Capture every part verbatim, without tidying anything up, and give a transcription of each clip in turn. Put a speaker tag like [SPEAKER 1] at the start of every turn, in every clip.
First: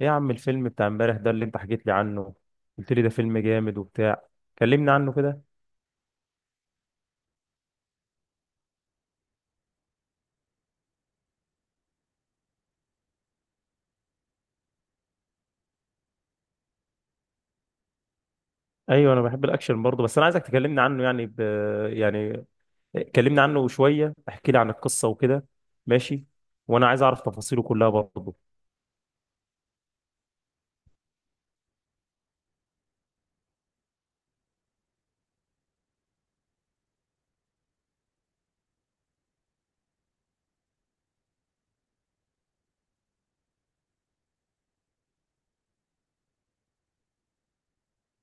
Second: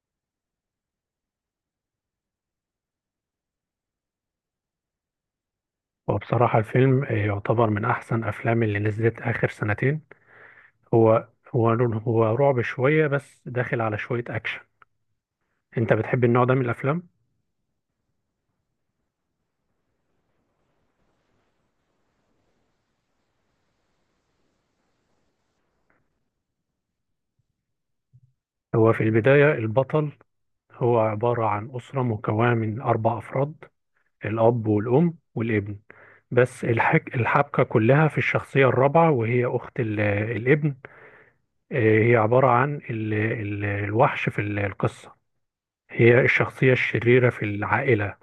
[SPEAKER 1] ايه يا عم الفيلم بتاع امبارح ده اللي انت حكيت لي عنه. قلت لي ده فيلم جامد وبتاع، كلمني عنه كده.
[SPEAKER 2] وبصراحة الفيلم يعتبر من أحسن أفلام اللي نزلت آخر سنتين. هو هو هو رعب شوية بس داخل على شوية أكشن. أنت بتحب النوع ده من الأفلام؟
[SPEAKER 1] ايوه انا بحب الاكشن برضه، بس انا عايزك تكلمني عنه، يعني ب... يعني كلمني عنه شويه، احكي لي عن القصه وكده. ماشي، وانا عايز اعرف تفاصيله كلها برضه.
[SPEAKER 2] هو في البداية البطل، هو عبارة عن أسرة مكونة من أربع أفراد، الأب والأم والابن. بس الحك... الحبكة كلها في الشخصية الرابعة، وهي أخت ال... الابن. آه، هي عبارة عن ال... ال... الوحش في القصة. هي الشخصية الشريرة في العائلة.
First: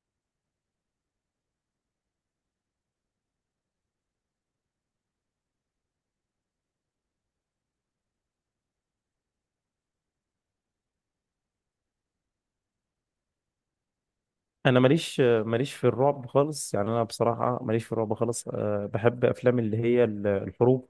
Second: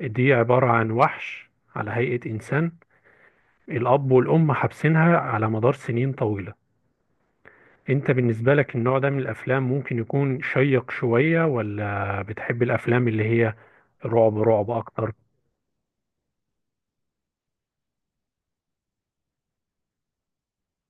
[SPEAKER 2] دي عبارة عن وحش على هيئة إنسان. الأب والأم حابسينها على مدار سنين طويلة. أنت بالنسبة لك النوع ده من الأفلام ممكن يكون شيق شوية، ولا بتحب الأفلام اللي هي رعب رعب
[SPEAKER 1] انا
[SPEAKER 2] أكتر؟
[SPEAKER 1] ماليش ماليش في الرعب خالص، يعني انا بصراحه ماليش في الرعب خالص. أه، بحب افلام اللي هي ال- الحروب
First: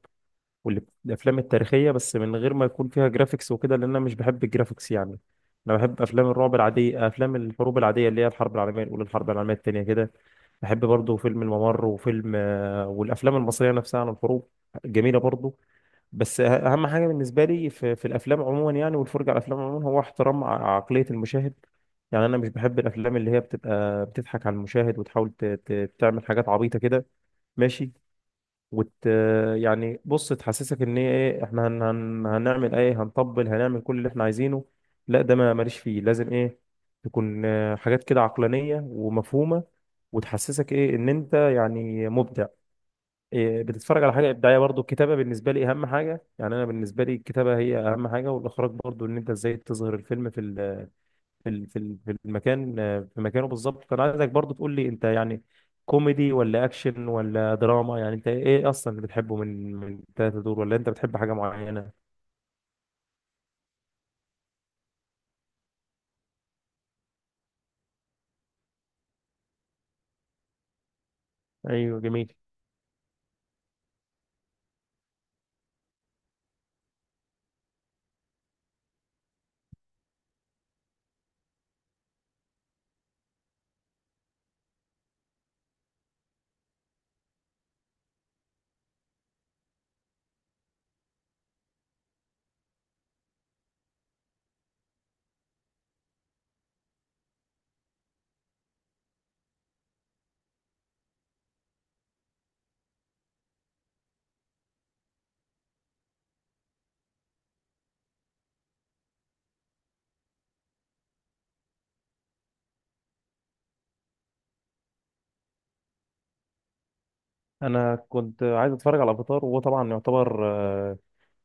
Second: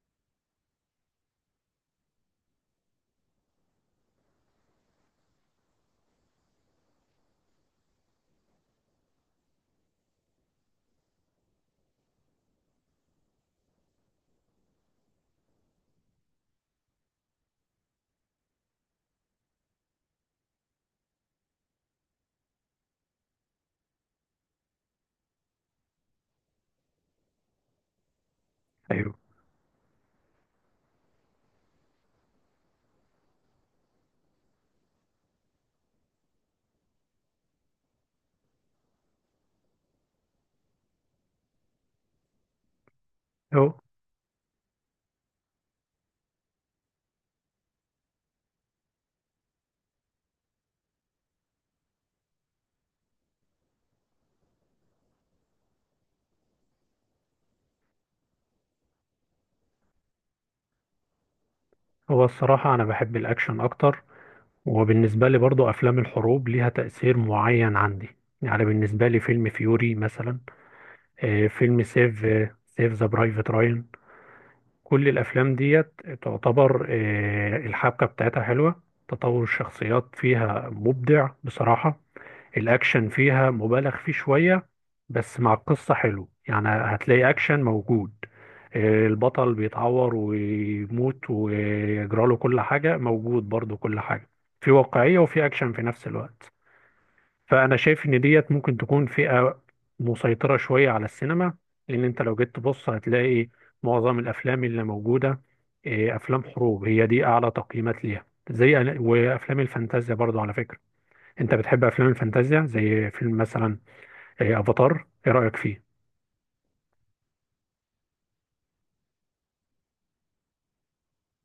[SPEAKER 1] والافلام التاريخيه، بس من غير ما يكون فيها جرافيكس وكده، لان انا مش بحب الجرافيكس يعني. انا بحب افلام الرعب العاديه، افلام الحروب العاديه، اللي هي الحرب العالميه الاولى، الحرب العالميه الثانيه كده. بحب برضه فيلم الممر وفيلم آه، والافلام المصريه نفسها عن الحروب، جميله برضه. بس أه- اهم حاجه بالنسبه لي في, في الافلام عموما، يعني والفرجه على الافلام عموما، هو احترام ع- عقليه المشاهد. يعني انا مش بحب الافلام اللي هي بتبقى بتضحك على المشاهد، وتحاول ت- ت- تعمل حاجات عبيطه كده. ماشي. وت
[SPEAKER 2] أيوه.
[SPEAKER 1] يعني بص، تحسسك ان هي ايه، احنا هن... هن... هنعمل ايه، هنطبل، هنعمل كل اللي احنا عايزينه. لا، ده ما ماليش فيه. لازم ايه، تكون آه، حاجات كده عقلانية ومفهومة، وتحسسك ايه، ان انت يعني مبدع، إيه،
[SPEAKER 2] هو
[SPEAKER 1] بتتفرج على حاجة إبداعية. برضو الكتابة بالنسبة لي اهم حاجة، يعني انا بالنسبة لي الكتابة هي اهم حاجة، والاخراج برضو، ان انت ازاي تظهر الفيلم في في ال- في ال- في المكان، في مكانه بالظبط. فانا عايزك برضو تقول لي انت يعني كوميدي ولا اكشن ولا دراما، يعني انت ايه اصلا اللي بتحبه من من التلاته دول، ولا انت بتحب حاجه معينه؟
[SPEAKER 2] هو الصراحة أنا بحب الأكشن أكتر. وبالنسبة لي برضو أفلام الحروب ليها تأثير معين عندي. يعني بالنسبة لي فيلم فيوري مثلا، آه، فيلم
[SPEAKER 1] ايوه
[SPEAKER 2] سيف
[SPEAKER 1] جميل.
[SPEAKER 2] آه، سيف ذا برايفت راين. كل الافلام ديت تعتبر، آه، الحبكه بتاعتها حلوه. تطور الشخصيات فيها مبدع بصراحه. الاكشن فيها مبالغ فيه شويه، بس مع القصه حلو، يعني هتلاقي اكشن موجود. آه، البطل بيتعور ويموت ويجراله كل حاجه، موجود برضو كل حاجه. في واقعيه وفي اكشن في نفس الوقت. فانا شايف ان ديت ممكن تكون فئة مسيطرة شوية على السينما، لان انت لو جيت تبص هتلاقي معظم الافلام اللي موجودة، إيه، افلام حروب، هي دي اعلى تقييمات ليها زي أنا- وافلام الفانتازيا برضو على فكرة. انت بتحب افلام الفانتازيا زي فيلم مثلا إيه، افاتار، ايه رأيك فيه؟
[SPEAKER 1] انا كنت عايز اتفرج على افاتار، وهو طبعا يعتبر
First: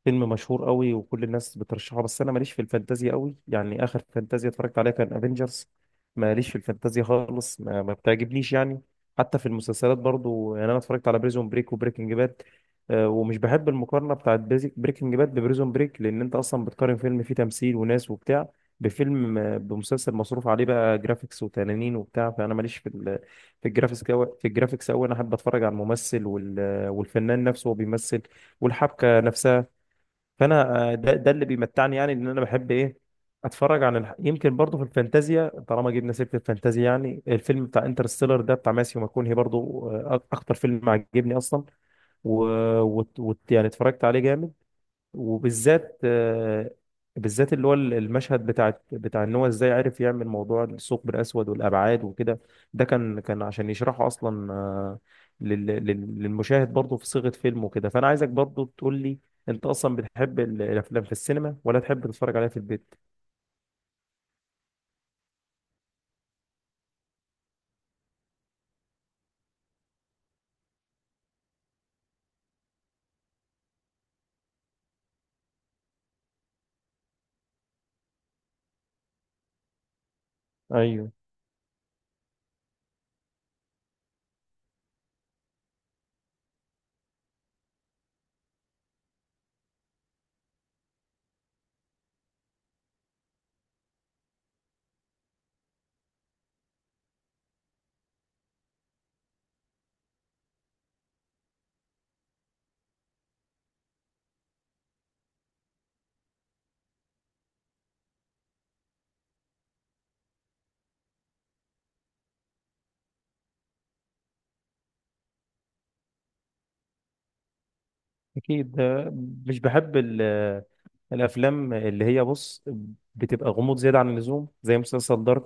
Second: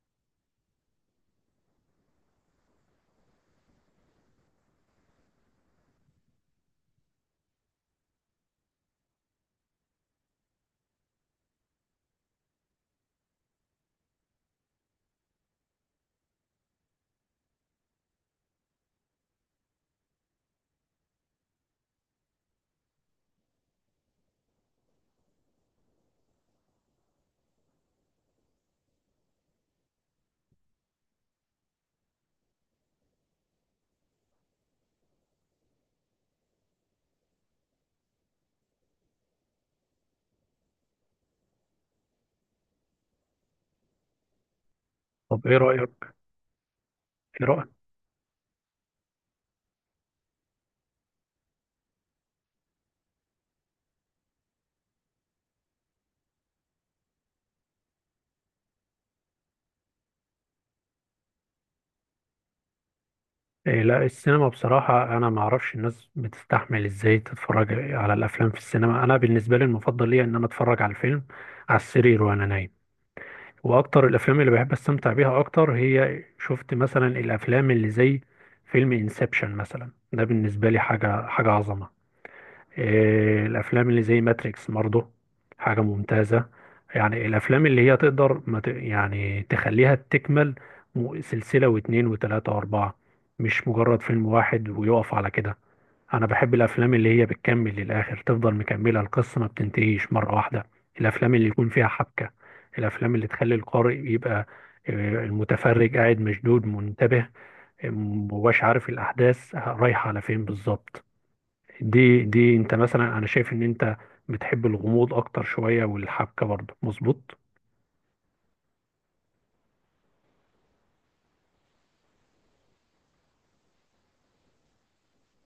[SPEAKER 1] فيلم مشهور قوي وكل الناس بترشحه، بس انا ماليش في الفانتازيا قوي، يعني اخر فانتازيا اتفرجت عليها كان افنجرز. ماليش في الفانتازيا خالص، ما, ما بتعجبنيش يعني. حتى في المسلسلات برضو، يعني انا اتفرجت على بريزون بريك وبريكنج باد، ومش بحب المقارنه بتاعت بريكنج باد ببريزون بريك، لان انت اصلا بتقارن فيلم فيه تمثيل وناس وبتاع بفيلم آه، بمسلسل مصروف عليه بقى جرافيكس وتنانين وبتاع. فانا ماليش في ال في الجرافيكس أوي- في الجرافيكس قوي، انا احب اتفرج على الممثل وال- والفنان نفسه وهو بيمثل، والحبكه نفسها. فانا آه، ده, ده اللي بيمتعني، يعني ان انا بحب ايه، اتفرج عن الح... يمكن برضه في الفانتازيا، طالما جبنا سيره الفانتازيا، يعني الفيلم بتاع انترستيلر ده بتاع ماسيو ماكونهي برضه، آه، اكتر فيلم عجبني اصلا. و... وت... وت... يعني اتفرجت عليه جامد،
[SPEAKER 2] طب ايه
[SPEAKER 1] وبالذات
[SPEAKER 2] رأيك
[SPEAKER 1] آه،
[SPEAKER 2] ايه
[SPEAKER 1] بالذات اللي هو
[SPEAKER 2] رأيك
[SPEAKER 1] المشهد بتاع بتاع ان هو ازاي عرف يعمل موضوع الثقب الاسود والابعاد وكده. ده كان كان عشان يشرحه اصلا، آه، لل- لل- للمشاهد برضه في صيغة فيلم وكده. فانا عايزك برضه تقول لي، انت اصلا بتحب ال- الافلام في السينما، ولا تحب تتفرج عليها في البيت؟
[SPEAKER 2] إيه، لا، السينما بصراحة أنا ما أعرفش الناس بتستحمل إزاي تتفرج على الأفلام في السينما. أنا بالنسبة لي المفضل ليا إن أنا أتفرج على الفيلم على السرير وأنا نايم. واكتر الافلام اللي بحب استمتع بيها اكتر هي، شفت مثلا الافلام اللي زي فيلم انسبشن مثلا، ده بالنسبه لي
[SPEAKER 1] ايوه.
[SPEAKER 2] حاجه حاجه عظمه. إيه الافلام اللي زي ماتريكس برضه حاجه ممتازه. يعني الافلام اللي هي تقدر ما ت... يعني تخليها تكمل. م- سلسله واتنين وتلاته واربعه، مش مجرد فيلم واحد ويقف على كده. انا بحب الافلام اللي هي بتكمل للاخر، تفضل مكمله القصه ما بتنتهيش مره واحده. الافلام اللي يكون فيها حبكه، الافلام اللي تخلي القارئ يبقى آه، المتفرج قاعد مشدود منتبه. آه، مبقاش عارف الاحداث رايحه على فين بالظبط. دي دي انت مثلا، انا شايف ان انت بتحب الغموض اكتر شويه، والحبكه برضه مظبوط.
[SPEAKER 1] اكيد آه، مش بحب ال- آه، الافلام اللي هي، بص، بتبقى غموض زيادة عن اللزوم زي مسلسل دارك.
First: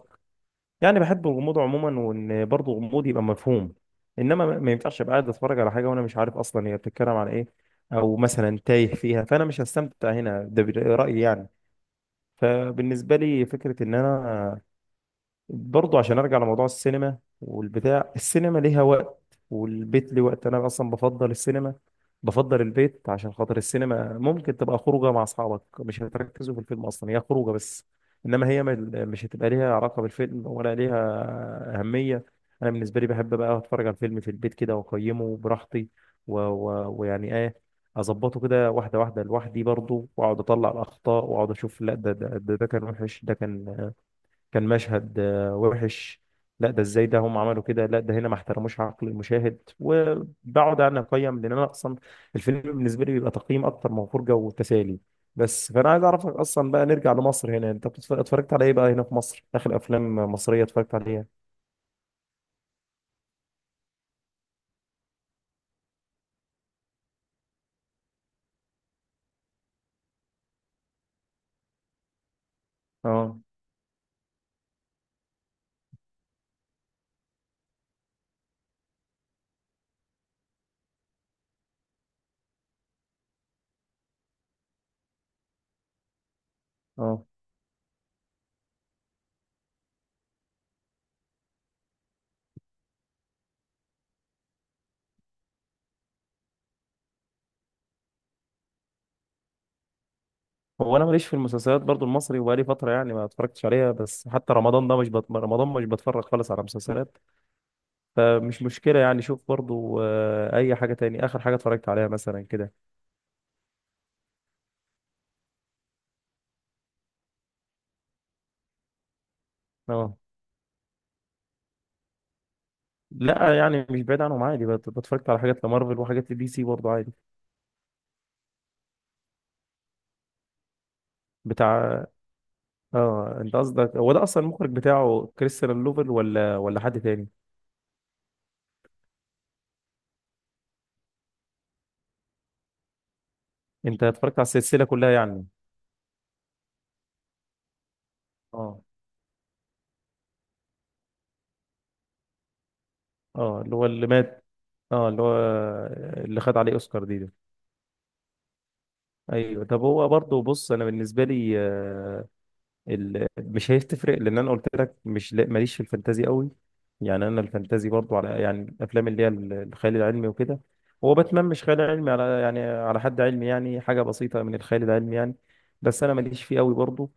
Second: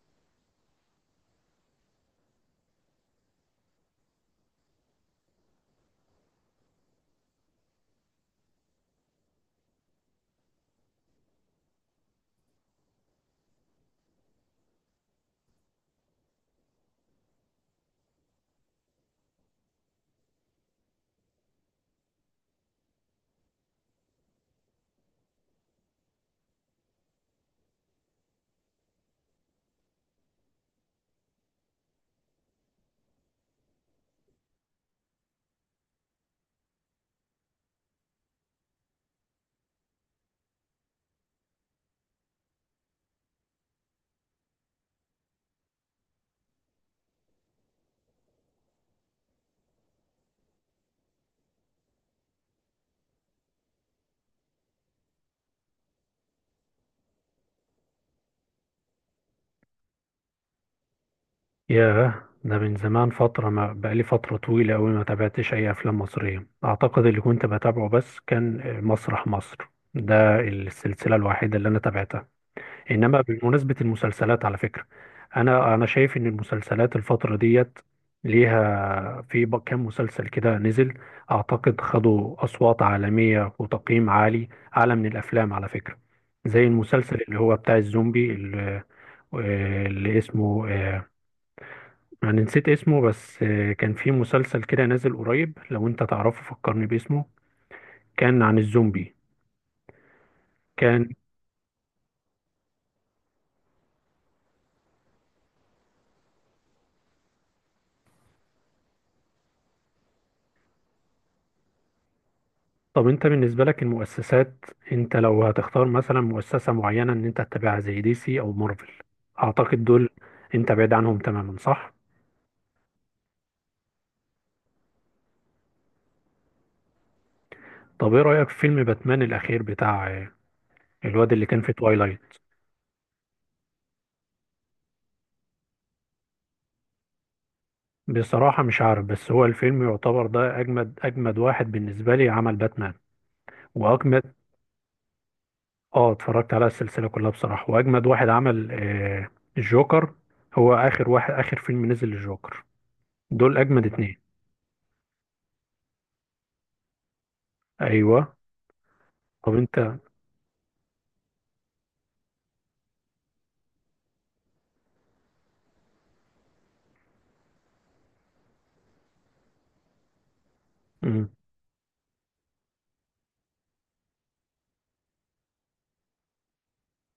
[SPEAKER 1] يعني بحب الغموض عموما، وان برضه الغموض يبقى مفهوم، انما ما ما ينفعش ابقى قاعد اتفرج على حاجه وانا مش عارف اصلا هي بتتكلم عن ايه، او مثلا تايه فيها، فانا مش هستمتع هنا. ده بر- رايي يعني. فبالنسبه لي فكره ان انا برضه، عشان ارجع لموضوع السينما والبتاع، السينما ليها وقت والبيت ليه وقت. انا اصلا بفضل السينما، بفضل البيت عشان خاطر السينما ممكن تبقى خروجه مع اصحابك، مش هتركزوا في الفيلم، اصلا هي خروجه بس، انما هي مل- مش هتبقى ليها علاقه بالفيلم ولا ليها اهميه. انا بالنسبه لي بحب بقى اتفرج على الفيلم في البيت كده، واقيمه براحتي، و... و... ويعني ايه، اظبطه كده واحده واحده لوحدي برضه، واقعد اطلع الاخطاء، واقعد اشوف، لا ده ده ده ده كان وحش، ده كان كان مشهد آه، وحش، لا ده ازاي ده هم عملوا كده، لا ده هنا ما احترموش عقل المشاهد، وبقعد انا اقيم، لان انا اصلا الفيلم بالنسبه لي بيبقى تقييم اكتر من فرجه وتسالي. بس فانا عايز اعرفك اصلا بقى، نرجع لمصر هنا، انت بتتف- اتفرجت على ايه بقى هنا في مصر، اخر افلام مصريه اتفرجت عليها؟
[SPEAKER 2] ياه، ده من زمان فترة، ما بقالي فترة طويلة أوي ما تابعتش أي أفلام مصرية. أعتقد اللي كنت بتابعه بس كان مسرح مصر. ده السلسلة الوحيدة اللي أنا تابعتها. إنما
[SPEAKER 1] اه.
[SPEAKER 2] بمناسبة المسلسلات على فكرة، أنا أنا شايف إن المسلسلات الفترة ديت ليها في ب- كام مسلسل كده نزل، أعتقد خدوا أصوات عالمية وتقييم عالي، أعلى من الأفلام على فكرة، زي المسلسل
[SPEAKER 1] اه.
[SPEAKER 2] اللي هو بتاع الزومبي اللي, اللي اسمه، آه، انا نسيت اسمه، بس آه، كان في مسلسل كده نازل قريب، لو انت تعرفه فكرني باسمه. كان عن الزومبي،
[SPEAKER 1] هو انا
[SPEAKER 2] كان.
[SPEAKER 1] ماليش في المسلسلات برضو المصري، وبقالي فتره يعني ما اتفرجتش عليها، بس حتى رمضان ده مش بت... رمضان مش بتفرج خالص على مسلسلات، فمش مشكله يعني. شوف برضو آه، اي حاجه تاني، اخر حاجه اتفرجت عليها مثلا كده.
[SPEAKER 2] طب انت بالنسبة لك المؤسسات، انت لو هتختار مثلا مؤسسة معينة ان انت تتابعها زي دي سي او مارفل، اعتقد دول
[SPEAKER 1] اه.
[SPEAKER 2] انت بعيد عنهم تماما، صح؟
[SPEAKER 1] لا يعني مش بعيد عنهم عادي، بت- بتفرجت على حاجات لمارفل وحاجات لدي سي برضه عادي.
[SPEAKER 2] طب ايه رأيك في فيلم باتمان الاخير بتاع آه، الواد اللي كان في
[SPEAKER 1] بتاع.
[SPEAKER 2] توايلايت؟
[SPEAKER 1] اه، انت قصدك هو ده، اصلا المخرج بتاعه كريستيان لوفل، ولا ولا حد تاني؟
[SPEAKER 2] بصراحة مش عارف، بس هو الفيلم يعتبر ده اجمد اجمد واحد بالنسبة لي عمل باتمان،
[SPEAKER 1] انت اتفرجت
[SPEAKER 2] واجمد.
[SPEAKER 1] على السلسله كلها يعني؟
[SPEAKER 2] اه، اتفرجت على السلسلة كلها بصراحة، واجمد واحد عمل
[SPEAKER 1] اه.
[SPEAKER 2] آه الجوكر. هو اخر واحد، اخر فيلم نزل الجوكر، دول
[SPEAKER 1] اه، اللي
[SPEAKER 2] اجمد
[SPEAKER 1] هو اللي
[SPEAKER 2] اتنين.
[SPEAKER 1] مات. اه، اللي هو اللي خد عليه اوسكار دي ده.
[SPEAKER 2] ايوه. طب
[SPEAKER 1] ايوه. طب
[SPEAKER 2] انت.
[SPEAKER 1] هو برضه بص، انا بالنسبه لي آه، ال... مش هتفرق، لان انا قلت لك مش لا- ماليش في الفانتازي قوي. يعني انا الفانتازي برضو على، يعني الافلام اللي هي ال- الخيال العلمي وكده. هو
[SPEAKER 2] مم.
[SPEAKER 1] باتمان مش خيال علمي على، يعني على حد علمي يعني، حاجه بسيطه من الخيال العلمي يعني، بس انا ماليش فيه قوي برضو.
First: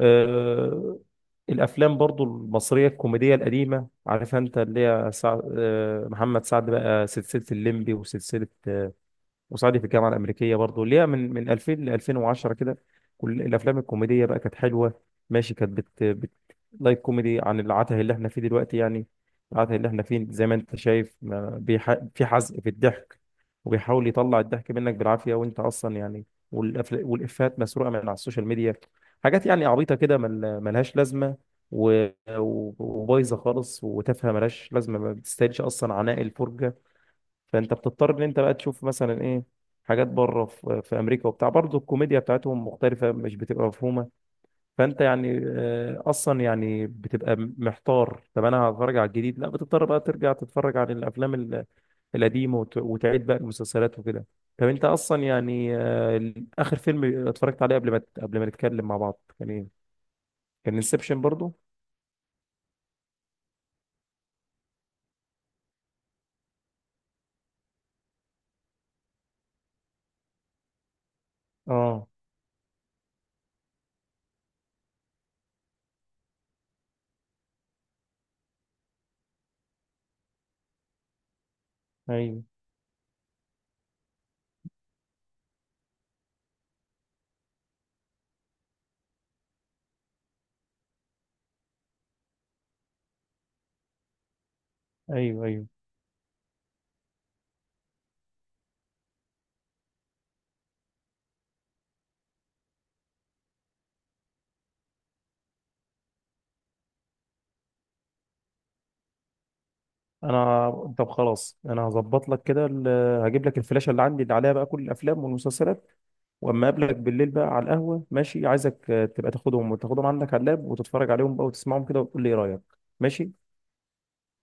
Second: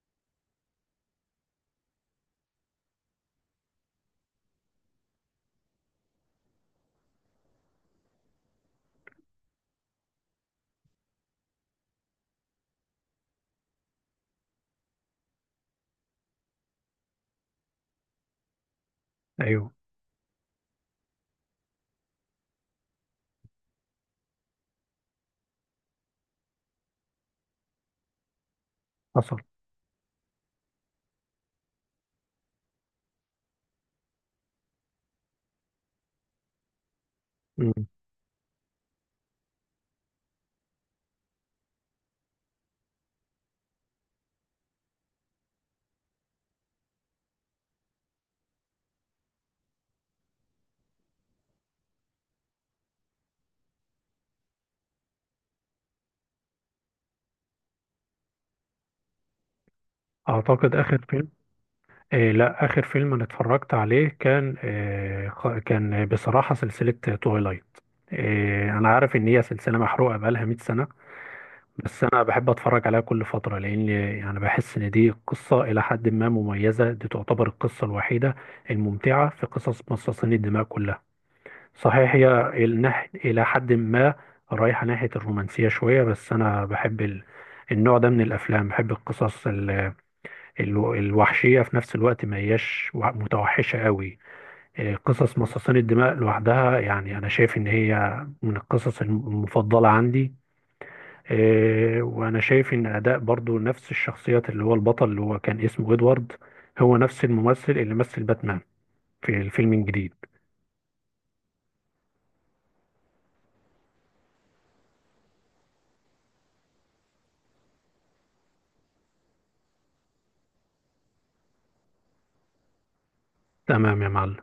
[SPEAKER 1] أه... الافلام برضو المصريه الكوميديه القديمه، عارف انت اللي هي سع... أه... محمد سعد بقى سلسله الليمبي، وسلسله آه، وصعيدي في الجامعه الامريكيه برضه، اللي هي من من ألفين ل ألفين وعشرة كده. كل الافلام الكوميديه بقى كانت حلوه، ماشي. كانت بت, بت... لايت كوميدي عن العته اللي احنا فيه دلوقتي يعني.
[SPEAKER 2] ايوه.
[SPEAKER 1] العته اللي احنا فيه، زي ما انت شايف، ما بيح... في حزق في الضحك، وبيحاول يطلع الضحك منك بالعافيه، وانت اصلا يعني، والأفل... والافات مسروقه من على السوشيال ميديا،
[SPEAKER 2] حصل.
[SPEAKER 1] حاجات يعني عبيطه كده مل... ملهاش لازمه، و... و- وبايظه خالص وتافهه ملهاش لازمه، ما بتستاهلش اصلا عناء الفرجه.
[SPEAKER 2] مم.
[SPEAKER 1] فانت بتضطر ان انت بقى تشوف مثلا ايه، حاجات بره في في امريكا وبتاع، برضه الكوميديا بتاعتهم مختلفه، مش بتبقى مفهومه. فانت يعني آه، اصلا يعني بتبقى محتار، طب انا هتفرج على الجديد، لا، بتضطر بقى ترجع تتفرج على الافلام ال- القديمه، وت- وتعيد بقى المسلسلات وكده. طب انت اصلا يعني آه، اخر فيلم اتفرجت عليه قبل ما قبل ما نتكلم مع بعض كان ايه؟
[SPEAKER 2] اعتقد
[SPEAKER 1] كان
[SPEAKER 2] اخر
[SPEAKER 1] انسبشن
[SPEAKER 2] فيلم،
[SPEAKER 1] برضو.
[SPEAKER 2] آه لا، اخر فيلم انا اتفرجت عليه كان، آه خ- كان بصراحة سلسلة تويلايت. آه انا عارف ان هي سلسلة محروقة بقالها مئة سنة، بس
[SPEAKER 1] اه.
[SPEAKER 2] انا بحب اتفرج عليها كل فتره، لان يعني بحس ان دي قصه الى حد ما مميزه. دي تعتبر القصه الوحيده الممتعه في قصص مصاصين الدماء كلها. صحيح هي
[SPEAKER 1] ايوه.
[SPEAKER 2] النح- الى حد ما رايحه ناحيه الرومانسيه شويه، بس انا بحب ال... النوع ده من الافلام، بحب القصص ال... ال... الوحشيه في نفس الوقت، ما هياش وح- متوحشه قوي. إيه، قصص
[SPEAKER 1] ايوه. ايوه.
[SPEAKER 2] مصاصين الدماء لوحدها يعني انا شايف ان هي من القصص الم- المفضله عندي. آه، وانا شايف ان اداء برضو نفس الشخصيات اللي هو البطل اللي هو كان اسمه ادوارد، هو نفس الممثل اللي مثل باتمان في الفيلم الجديد.
[SPEAKER 1] انا. طب خلاص، انا هظبط لك كده ال- هجيب لك الفلاشه اللي عندي اللي عليها بقى كل الافلام والمسلسلات، واما اقابلك بالليل بقى على القهوه، ماشي، عايزك آه، تبقى تاخدهم، وتاخدهم عندك على اللاب، وتتفرج عليهم بقى وتسمعهم كده وتقول لي ايه رايك. ماشي.
[SPEAKER 2] تمام يا معلم.